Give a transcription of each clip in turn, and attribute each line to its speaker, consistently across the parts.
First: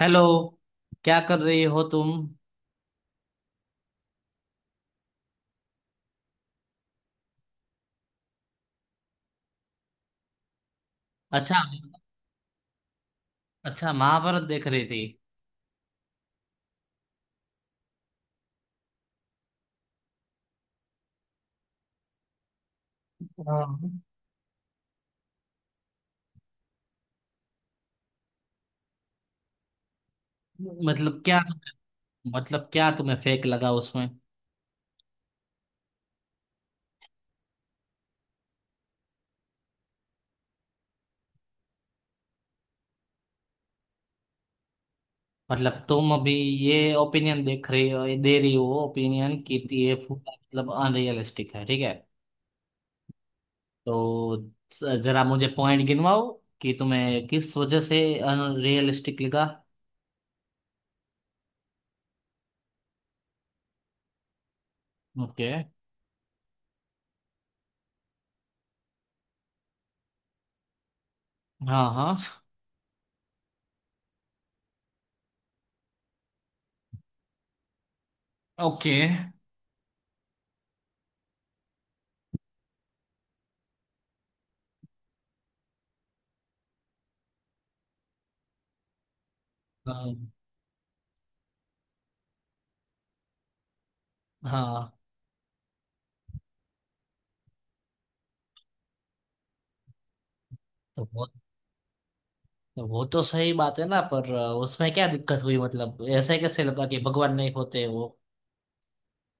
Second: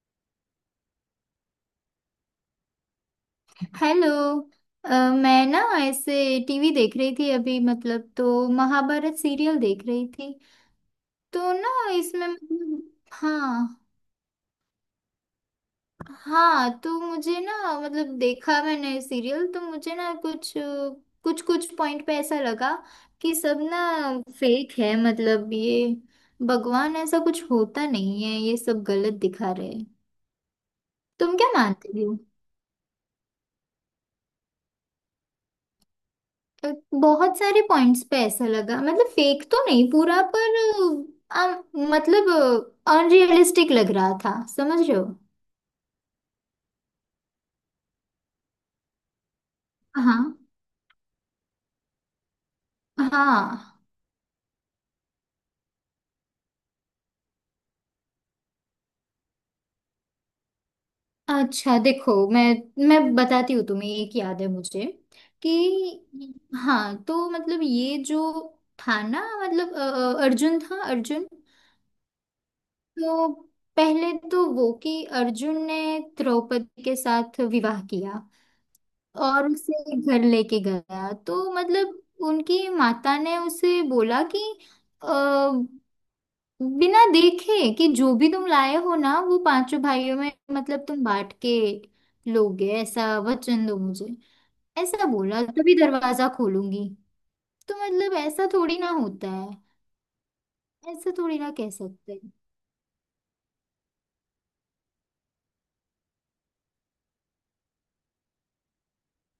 Speaker 1: Hello. क्या कर रही हो तुम?
Speaker 2: हेलो। अ, मैं ना ऐसे टीवी देख रही थी अभी मतलब। तो महाभारत सीरियल देख रही थी तो
Speaker 1: अच्छा।
Speaker 2: ना। इसमें मतलब हाँ।
Speaker 1: अच्छा, महाभारत देख रही थी।
Speaker 2: हाँ तो मुझे ना मतलब देखा मैंने सीरियल। तो मुझे ना कुछ कुछ कुछ पॉइंट पे ऐसा लगा कि सब ना
Speaker 1: हाँ।
Speaker 2: फेक है। मतलब ये भगवान ऐसा कुछ होता नहीं है। ये सब गलत दिखा रहे हैं।
Speaker 1: मतलब
Speaker 2: तुम
Speaker 1: क्या?
Speaker 2: क्या मानते हो?
Speaker 1: मतलब क्या तुम्हें फेक लगा उसमें?
Speaker 2: अ, बहुत सारे पॉइंट्स पे ऐसा लगा। मतलब फेक तो नहीं पूरा, पर मतलब अनरियलिस्टिक लग रहा था। समझ रहे हो?
Speaker 1: मतलब तुम अभी ये ओपिनियन देख रही हो, दे रही हो ओपिनियन कि ये पूरा
Speaker 2: हाँ
Speaker 1: मतलब अनरियलिस्टिक है, ठीक है।
Speaker 2: हाँ।
Speaker 1: तो जरा मुझे पॉइंट गिनवाओ कि तुम्हें किस वजह से अनरियलिस्टिक लगा।
Speaker 2: अच्छा देखो मैं बताती हूँ तुम्हें। एक याद है मुझे
Speaker 1: ओके।
Speaker 2: कि, हाँ तो मतलब ये जो था ना, मतलब अर्जुन था, अर्जुन।
Speaker 1: हाँ, हाँ।
Speaker 2: तो पहले तो वो कि अर्जुन ने द्रौपदी के साथ विवाह किया
Speaker 1: ओके।
Speaker 2: और उसे घर लेके गया, तो मतलब उनकी माता ने उसे बोला कि अ, बिना देखे कि जो भी तुम लाए हो ना वो पांचों
Speaker 1: हाँ,
Speaker 2: भाइयों में मतलब तुम बांट के लोगे, ऐसा वचन दो मुझे।
Speaker 1: हाँ।
Speaker 2: ऐसा बोला तभी दरवाजा खोलूंगी। तो मतलब ऐसा थोड़ी ना होता है। ऐसा थोड़ी ना कह सकते।
Speaker 1: वो तो सही बात है ना, पर उसमें क्या दिक्कत हुई, मतलब ऐसे कैसे लगा कि भगवान नहीं होते वो?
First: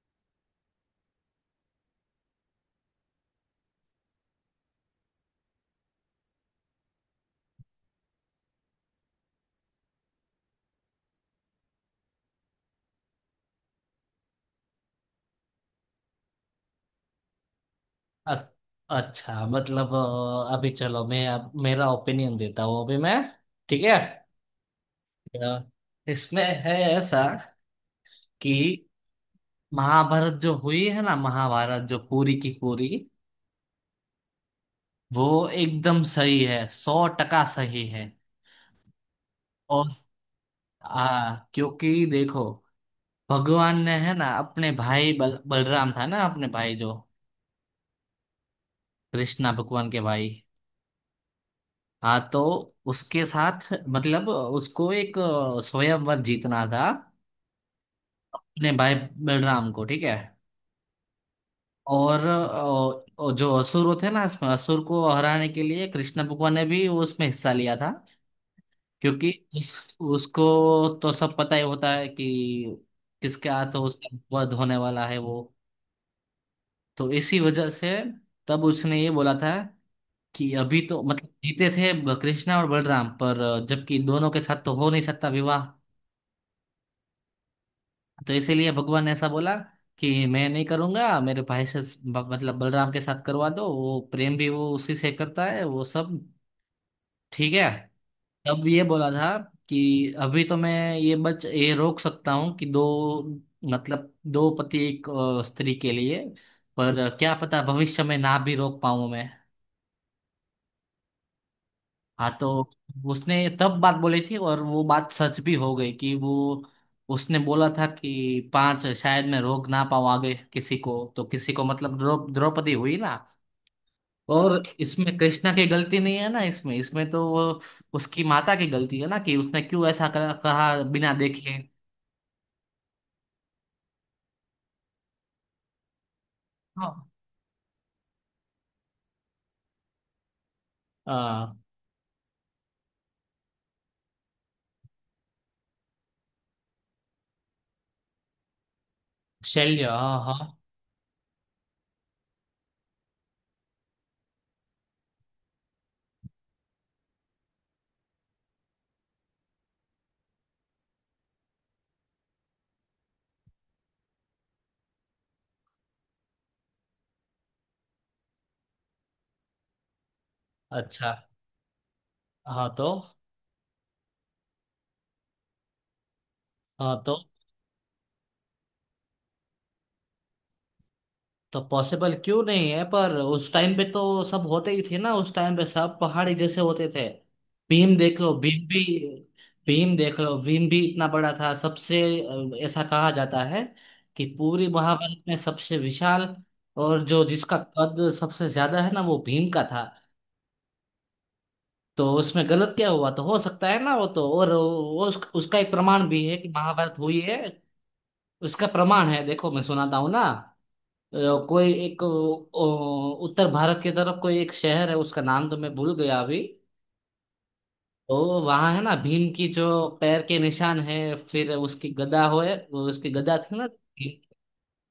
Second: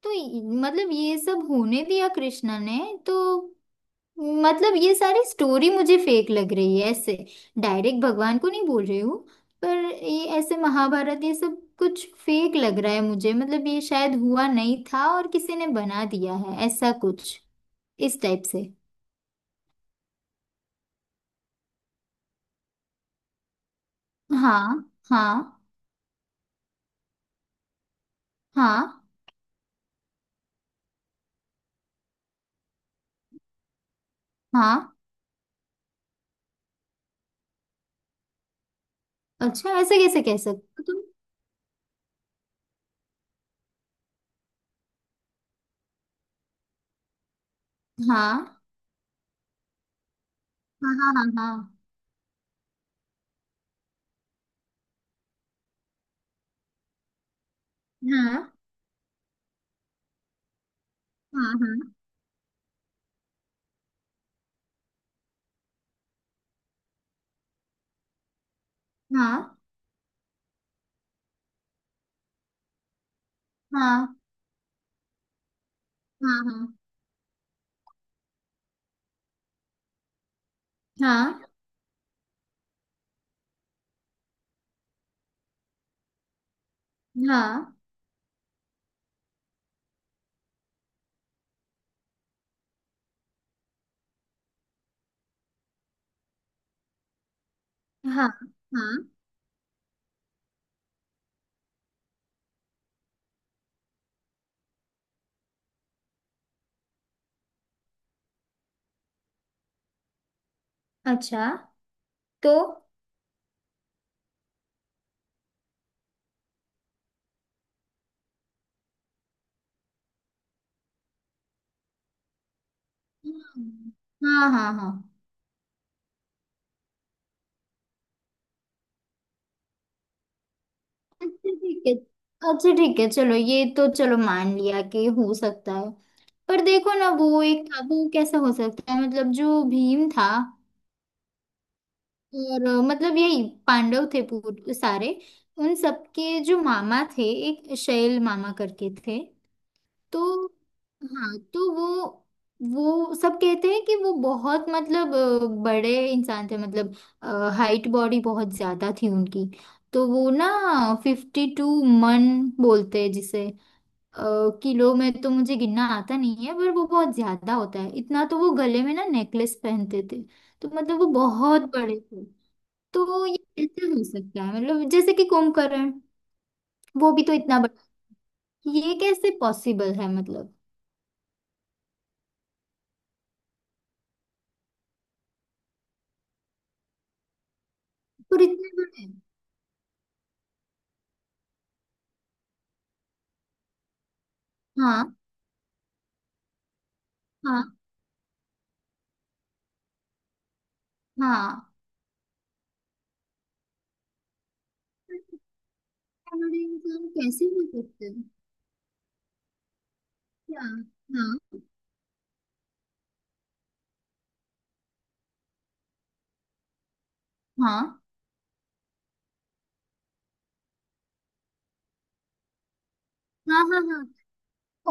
Speaker 2: तो मतलब ये सब होने दिया कृष्णा ने। तो मतलब ये सारी स्टोरी मुझे फेक लग रही है ऐसे। डायरेक्ट भगवान को नहीं बोल रही हूँ, पर ये ऐसे महाभारत ये सब कुछ फेक लग रहा है मुझे। मतलब ये शायद हुआ नहीं था और किसी ने बना दिया है ऐसा कुछ, इस
Speaker 1: अ-
Speaker 2: टाइप से।
Speaker 1: अच्छा, मतलब अभी चलो, मैं अब मेरा ओपिनियन देता हूँ अभी मैं। ठीक है।
Speaker 2: हाँ हाँ
Speaker 1: अ, इसमें है ऐसा कि
Speaker 2: हाँ
Speaker 1: महाभारत जो हुई है ना, महाभारत जो पूरी की पूरी
Speaker 2: हाँ।
Speaker 1: वो एकदम सही है, सौ टका सही है।
Speaker 2: अच्छा
Speaker 1: और
Speaker 2: ऐसा कैसे कह सकते हो
Speaker 1: हाँ, क्योंकि देखो, भगवान ने है ना अपने भाई बलराम था ना, अपने भाई जो
Speaker 2: तुम? हाँ
Speaker 1: कृष्णा भगवान के भाई।
Speaker 2: हाँ हाँ
Speaker 1: हाँ, तो उसके साथ मतलब उसको एक स्वयंवर जीतना था
Speaker 2: हाँ
Speaker 1: अपने भाई बलराम को, ठीक है।
Speaker 2: हाँ
Speaker 1: और जो असुर थे ना, इसमें असुर को हराने के लिए कृष्ण भगवान ने भी उसमें हिस्सा लिया था, क्योंकि
Speaker 2: हाँ
Speaker 1: उसको तो सब पता ही होता है कि किसके हाथ
Speaker 2: हाँ
Speaker 1: उसका वध होने वाला है वो।
Speaker 2: हाँ
Speaker 1: तो इसी वजह से तब उसने ये बोला था कि अभी तो
Speaker 2: हाँ
Speaker 1: मतलब
Speaker 2: हाँ
Speaker 1: जीते थे कृष्णा और बलराम, पर जबकि दोनों के साथ तो हो नहीं सकता विवाह।
Speaker 2: हाँ हाँ हाँ
Speaker 1: तो इसीलिए भगवान ने ऐसा बोला कि मैं नहीं करूंगा मेरे भाई से, मतलब बलराम के साथ करवा दो, वो प्रेम भी वो उसी से करता है वो सब, ठीक है।
Speaker 2: हाँ हाँ
Speaker 1: तब ये
Speaker 2: हाँ।
Speaker 1: बोला था कि अभी तो मैं ये बच ये रोक सकता हूँ कि दो, मतलब दो पति एक स्त्री के लिए, पर क्या पता भविष्य में ना भी रोक पाऊं मैं।
Speaker 2: अच्छा।
Speaker 1: हाँ, तो
Speaker 2: तो
Speaker 1: उसने तब बात बोली थी और वो बात सच भी हो गई कि वो उसने बोला था कि पांच शायद मैं रोक ना पाऊँ आगे किसी को तो किसी को, मतलब द्रौपदी हुई ना।
Speaker 2: हम्म, हाँ
Speaker 1: और
Speaker 2: हाँ हाँ।
Speaker 1: इसमें कृष्णा की गलती नहीं है ना, इसमें इसमें तो वो उसकी माता की गलती है ना कि उसने क्यों ऐसा कहा बिना
Speaker 2: अच्छा
Speaker 1: देखे।
Speaker 2: ठीक है। अच्छा ठीक है, चलो ये तो चलो मान लिया कि हो सकता है। पर देखो ना
Speaker 1: हाँ।
Speaker 2: वो एक था वो कैसे हो सकता है, मतलब जो भीम था
Speaker 1: आ,
Speaker 2: और मतलब यही पांडव थे, सारे उन सबके जो मामा थे, एक शैल मामा करके थे।
Speaker 1: शल्य, हाँ,
Speaker 2: तो
Speaker 1: हाँ।
Speaker 2: हाँ तो वो सब कहते हैं कि वो बहुत, मतलब बड़े इंसान थे। मतलब हाइट बॉडी बहुत ज्यादा थी उनकी। तो वो ना 52 मन बोलते हैं जिसे। अ, किलो में तो मुझे गिनना आता नहीं है, पर वो बहुत ज्यादा होता है इतना। तो वो गले में ना नेकलेस पहनते थे। तो मतलब वो
Speaker 1: अच्छा।
Speaker 2: बहुत बड़े थे।
Speaker 1: हाँ, तो।
Speaker 2: तो ये कैसे हो सकता है, मतलब जैसे कि कुंभकर्ण
Speaker 1: हाँ,
Speaker 2: वो
Speaker 1: तो।
Speaker 2: भी तो इतना बड़ा। ये कैसे पॉसिबल है मतलब?
Speaker 1: तो पॉसिबल क्यों नहीं है? पर उस टाइम पे तो सब होते ही थे ना, उस टाइम पे सब पहाड़ी जैसे होते थे। भीम देख लो
Speaker 2: पर
Speaker 1: भीम
Speaker 2: इतने
Speaker 1: भी
Speaker 2: बड़े।
Speaker 1: भीम देख लो, भीम भी इतना बड़ा था सबसे। ऐसा कहा जाता है कि पूरी
Speaker 2: हाँ
Speaker 1: महाभारत में सबसे विशाल और जो जिसका
Speaker 2: हाँ
Speaker 1: कद सबसे ज्यादा है ना वो भीम का था।
Speaker 2: हाँ।
Speaker 1: तो उसमें गलत क्या हुआ? तो हो सकता है ना वो तो। और वो उसका एक प्रमाण भी है कि
Speaker 2: कैलोरीज
Speaker 1: महाभारत
Speaker 2: हम
Speaker 1: हुई है।
Speaker 2: कैसे भी करते हैं।
Speaker 1: उसका प्रमाण है, देखो मैं सुनाता हूँ ना।
Speaker 2: क्या,
Speaker 1: अ,
Speaker 2: हाँ।
Speaker 1: कोई एक उत्तर भारत की तरफ कोई एक शहर है, उसका नाम तो मैं भूल गया अभी।
Speaker 2: हाँ
Speaker 1: तो वहां है ना भीम की जो पैर के निशान है, फिर उसकी गदा होए, उसकी गदा थी
Speaker 2: हाँ
Speaker 1: ना।
Speaker 2: हाँ हाँ।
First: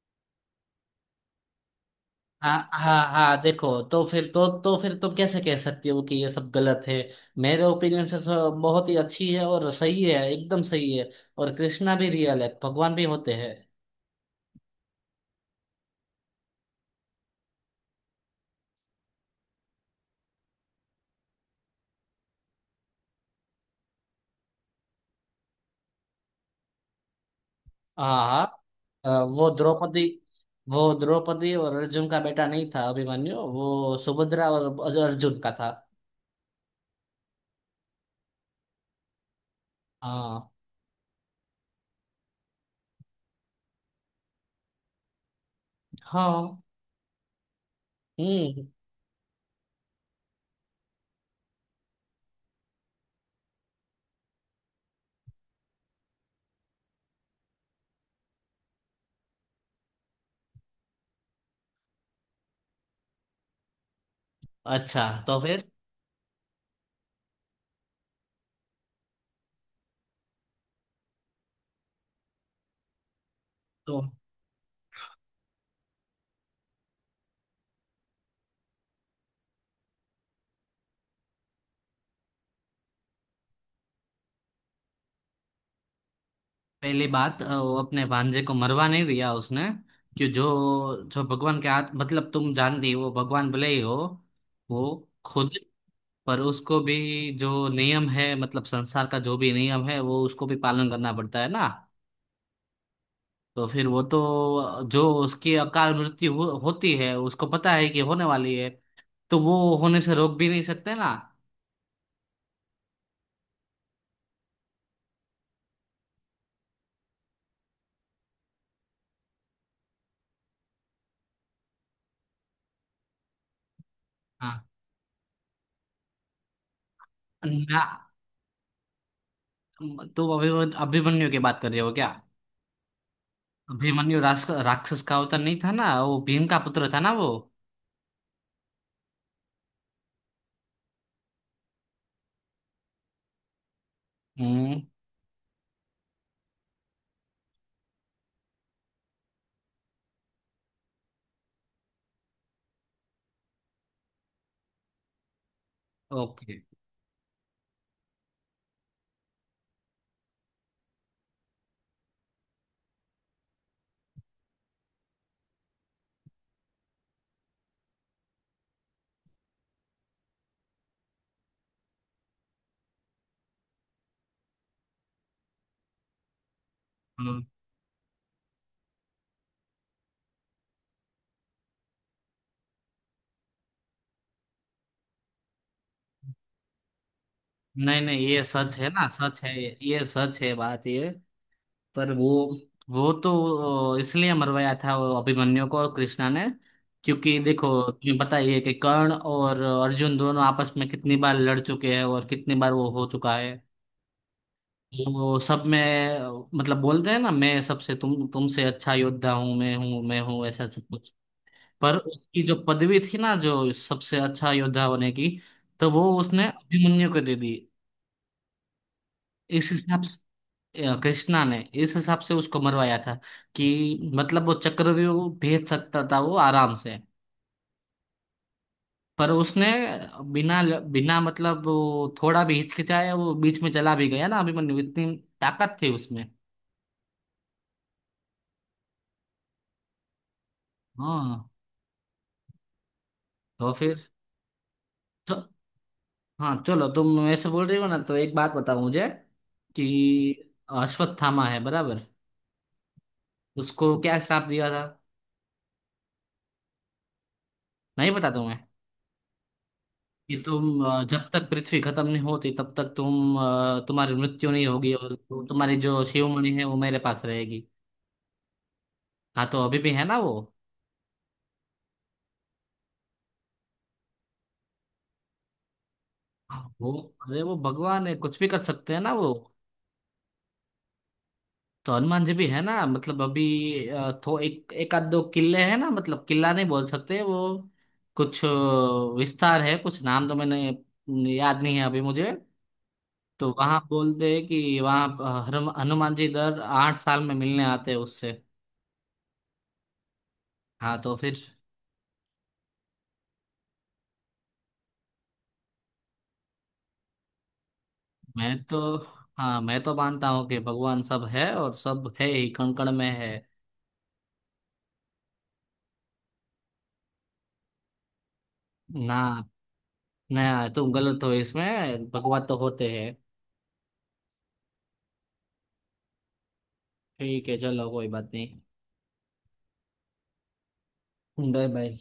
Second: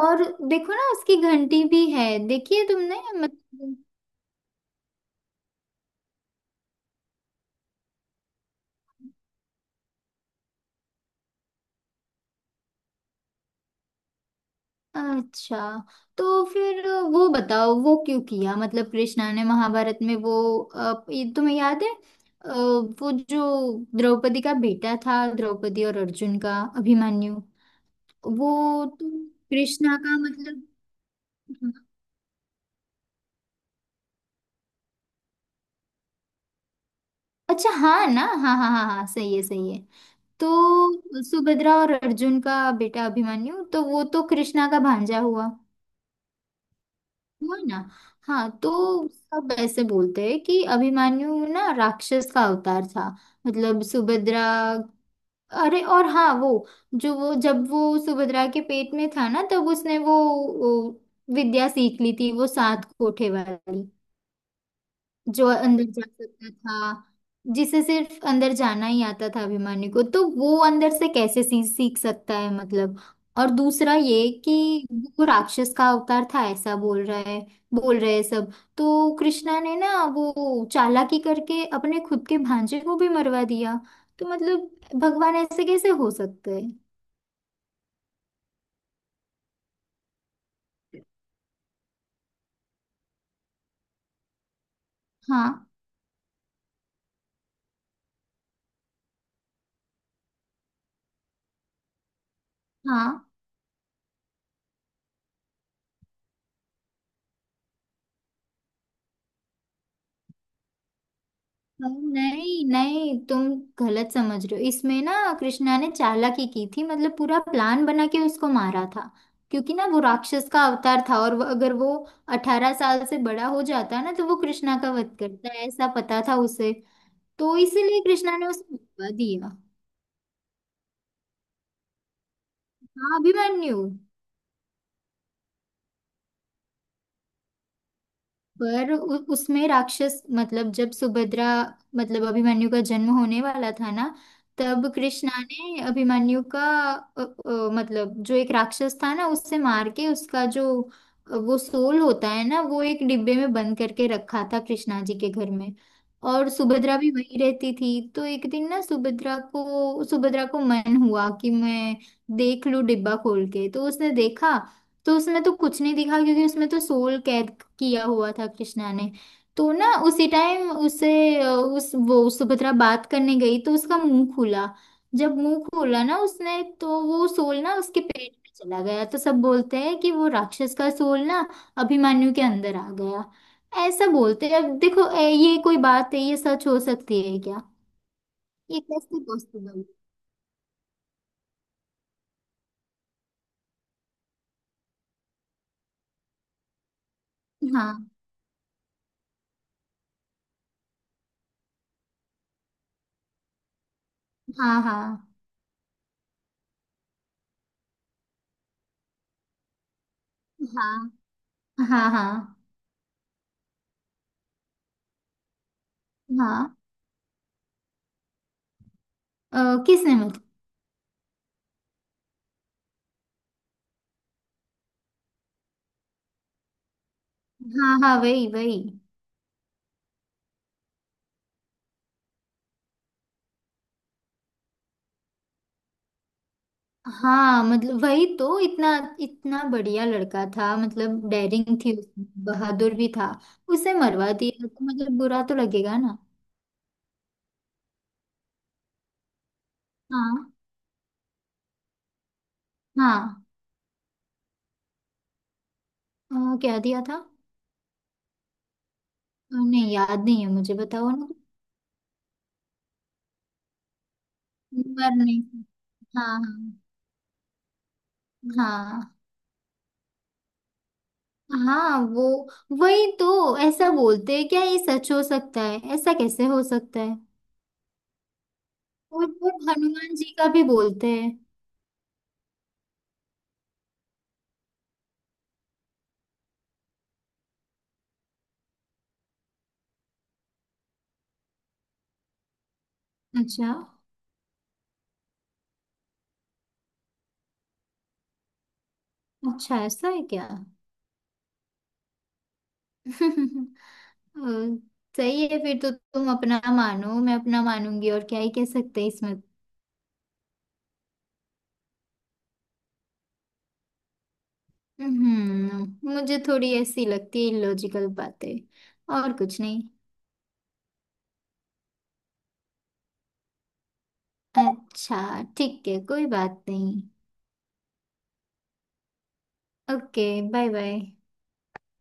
Speaker 2: और देखो ना उसकी घंटी भी है, देखी है
Speaker 1: हाँ,
Speaker 2: तुमने
Speaker 1: हाँ, हाँ। देखो,
Speaker 2: मतलब?
Speaker 1: तो फिर तुम कैसे कह सकती हो कि ये सब गलत है? मेरे ओपिनियन से तो बहुत ही अच्छी है और सही है, एकदम सही है। और कृष्णा भी रियल है, भगवान भी होते हैं।
Speaker 2: अच्छा। तो फिर वो बताओ वो क्यों किया, मतलब कृष्णा ने महाभारत में वो, ये तुम्हें याद है? अ, वो जो द्रौपदी का बेटा था, द्रौपदी और अर्जुन का, अभिमन्यु,
Speaker 1: हाँ, हाँ,
Speaker 2: वो तो
Speaker 1: अ, वो
Speaker 2: कृष्णा
Speaker 1: द्रौपदी
Speaker 2: का मतलब।
Speaker 1: वो द्रौपदी और
Speaker 2: हाँ।
Speaker 1: अर्जुन का बेटा नहीं था अभिमन्यु, वो सुभद्रा और अर्जुन का था।
Speaker 2: अच्छा, हाँ ना, हाँ हाँ हाँ हाँ सही है सही है।
Speaker 1: हाँ।
Speaker 2: तो सुभद्रा और अर्जुन का बेटा अभिमन्यु, तो वो तो कृष्णा का भांजा हुआ।
Speaker 1: हाँ।
Speaker 2: हुआ ना? हाँ
Speaker 1: हम्म।
Speaker 2: तो सब ऐसे बोलते हैं कि अभिमन्यु ना राक्षस का अवतार था। मतलब सुभद्रा, अरे और हाँ वो, जो वो जब वो सुभद्रा के पेट में था ना, तब उसने वो विद्या सीख ली थी, वो सात कोठे वाली,
Speaker 1: अच्छा, तो
Speaker 2: जो
Speaker 1: फिर।
Speaker 2: अंदर जा सकता था, जिसे सिर्फ अंदर जाना ही आता था। अभिमानी को तो वो अंदर से कैसे सीख सकता है मतलब? और दूसरा
Speaker 1: तो
Speaker 2: ये कि वो राक्षस का अवतार था, ऐसा बोल रहा है, बोल रहे हैं सब। तो कृष्णा ने ना वो चालाकी करके अपने खुद के भांजे को भी मरवा दिया। तो मतलब भगवान ऐसे कैसे हो सकते हैं?
Speaker 1: पहली बात, वो अपने भांजे को मरवा नहीं दिया उसने कि जो जो भगवान के हाथ, मतलब तुम जानती हो वो भगवान भले ही हो वो खुद,
Speaker 2: हाँ
Speaker 1: पर उसको भी जो नियम है, मतलब संसार का जो भी नियम है वो उसको भी पालन करना पड़ता है ना।
Speaker 2: हाँ
Speaker 1: तो फिर वो तो जो उसकी अकाल मृत्यु होती है उसको पता है कि होने वाली है, तो वो होने से रोक भी नहीं सकते ना।
Speaker 2: हाँ। नहीं नहीं, तुम गलत समझ रहे हो इसमें ना। कृष्णा ने चालाकी की थी, मतलब पूरा प्लान बना के उसको मारा था। क्योंकि ना वो राक्षस का अवतार था और अगर वो 18 साल से बड़ा हो जाता ना तो वो
Speaker 1: हाँ।
Speaker 2: कृष्णा का वध करता है, ऐसा पता था उसे। तो
Speaker 1: ना,
Speaker 2: इसीलिए कृष्णा ने उसे मरवा दिया।
Speaker 1: तो अभिमन्यु अभिमन्यु की बात कर रहे हो क्या?
Speaker 2: हाँ, अभिमन्यु।
Speaker 1: अभिमन्यु राक्षस का अवतार नहीं था ना, वो भीम का पुत्र था ना वो।
Speaker 2: पर उसमें राक्षस, मतलब जब सुभद्रा, मतलब अभिमन्यु का जन्म होने वाला था ना,
Speaker 1: हम्म।
Speaker 2: तब कृष्णा ने अभिमन्यु का मतलब जो एक राक्षस था ना उससे मार के, उसका जो वो सोल होता है ना, वो एक डिब्बे में बंद करके रखा था कृष्णा जी के घर में। और
Speaker 1: ओके।
Speaker 2: सुभद्रा भी वहीं रहती थी। तो एक दिन ना सुभद्रा को मन हुआ कि मैं देख लूं डिब्बा खोल के। तो उसने देखा तो उसमें तो कुछ नहीं दिखा, क्योंकि उसमें तो सोल कैद किया हुआ था कृष्णा ने। तो ना उसी टाइम उसे, अ, उस वो सुभद्रा बात करने गई तो उसका मुंह खुला। जब मुंह खोला ना उसने, तो वो
Speaker 1: हम्म।
Speaker 2: सोल ना उसके पेट में चला गया। तो सब बोलते हैं कि वो राक्षस का सोल ना अभिमन्यु के अंदर आ गया, ऐसा बोलते हैं। अब देखो ये कोई बात है? ये सच हो सकती है क्या?
Speaker 1: नहीं, नहीं, ये सच
Speaker 2: ये
Speaker 1: है ना,
Speaker 2: कैसे
Speaker 1: सच है।
Speaker 2: पॉसिबल?
Speaker 1: ये सच है बात ये। पर वो तो इसलिए मरवाया था वो अभिमन्यु को कृष्णा ने, क्योंकि देखो,
Speaker 2: हाँ
Speaker 1: तुम्हें पता ही है कि कर्ण और अर्जुन दोनों आपस में कितनी बार लड़ चुके हैं और कितनी बार वो हो चुका है।
Speaker 2: हाँ हाँ
Speaker 1: वो सब में मतलब बोलते हैं ना, मैं सबसे तुमसे अच्छा योद्धा हूँ, मैं हूँ, मैं हूँ, ऐसा सब कुछ।
Speaker 2: हाँ
Speaker 1: पर
Speaker 2: हाँ
Speaker 1: उसकी जो
Speaker 2: हाँ
Speaker 1: पदवी थी ना जो सबसे अच्छा योद्धा होने की, तो वो उसने
Speaker 2: हाँ।
Speaker 1: अभिमन्यु को दे दी। इस हिसाब,
Speaker 2: किसने मतलब?
Speaker 1: कृष्णा ने इस हिसाब से उसको मरवाया था कि, मतलब वो चक्रव्यूह भेज सकता था वो आराम से,
Speaker 2: हाँ हाँ, वही वही।
Speaker 1: पर उसने बिना बिना, मतलब वो थोड़ा भी हिचकिचाया, वो बीच में चला भी गया ना अभिमन्यु, इतनी ताकत थी उसमें।
Speaker 2: हाँ मतलब वही तो, इतना इतना बढ़िया लड़का था, मतलब
Speaker 1: हाँ,
Speaker 2: डेयरिंग थी उसमें, बहादुर भी था।
Speaker 1: तो
Speaker 2: उसे
Speaker 1: फिर
Speaker 2: मरवा दिया तो मतलब बुरा
Speaker 1: तो,
Speaker 2: तो लगेगा ना।
Speaker 1: हाँ, चलो तुम ऐसे बोल रही हो ना, तो एक बात बताओ मुझे कि
Speaker 2: हाँ
Speaker 1: अश्वत्थामा है बराबर।
Speaker 2: हाँ।
Speaker 1: उसको क्या श्राप दिया था?
Speaker 2: क्या दिया था?
Speaker 1: नहीं पता तुम्हें?
Speaker 2: नहीं, याद
Speaker 1: कि
Speaker 2: नहीं है मुझे,
Speaker 1: तुम
Speaker 2: बताओ ना।
Speaker 1: जब तक पृथ्वी खत्म नहीं होती तब तक तुम, तुम्हारी मृत्यु नहीं होगी
Speaker 2: मर
Speaker 1: और
Speaker 2: नहीं।
Speaker 1: तुम्हारी जो
Speaker 2: हाँ
Speaker 1: शिवमणि है वो मेरे पास रहेगी।
Speaker 2: हाँ
Speaker 1: हाँ, तो अभी भी है ना वो।
Speaker 2: हाँ। वो वही तो ऐसा बोलते हैं। क्या ये सच हो सकता है, ऐसा कैसे हो
Speaker 1: वो
Speaker 2: सकता है?
Speaker 1: अरे, वो भगवान है, कुछ भी कर सकते हैं ना
Speaker 2: और
Speaker 1: वो।
Speaker 2: और हनुमान जी का भी बोलते हैं।
Speaker 1: तो हनुमान जी भी है ना, मतलब अभी थो एक एक आध दो किले हैं ना, मतलब किला नहीं बोल सकते वो, कुछ विस्तार है, कुछ नाम तो मैंने याद नहीं है अभी मुझे। तो
Speaker 2: अच्छा।
Speaker 1: वहां बोलते हैं कि वहां हनुमान जी दर 8 साल में मिलने आते हैं उससे।
Speaker 2: अच्छा ऐसा है क्या?
Speaker 1: हाँ, तो फिर।
Speaker 2: अ, सही है, फिर तो तुम अपना मानो मैं अपना मानूंगी, और क्या ही
Speaker 1: मैं
Speaker 2: कह
Speaker 1: तो,
Speaker 2: सकते हैं इसमें।
Speaker 1: हाँ, मैं तो मानता हूँ कि भगवान सब है और सब है ही, कण कण में है।
Speaker 2: मुझे थोड़ी ऐसी लगती है लॉजिकल बातें,
Speaker 1: ना।
Speaker 2: और कुछ नहीं।
Speaker 1: ना, तुम गलत हो इसमें, भगवान तो होते हैं।
Speaker 2: अच्छा ठीक है, कोई बात नहीं।
Speaker 1: ठीक है, चलो, कोई बात नहीं।
Speaker 2: Okay. Bye bye.
Speaker 1: Bye, bye.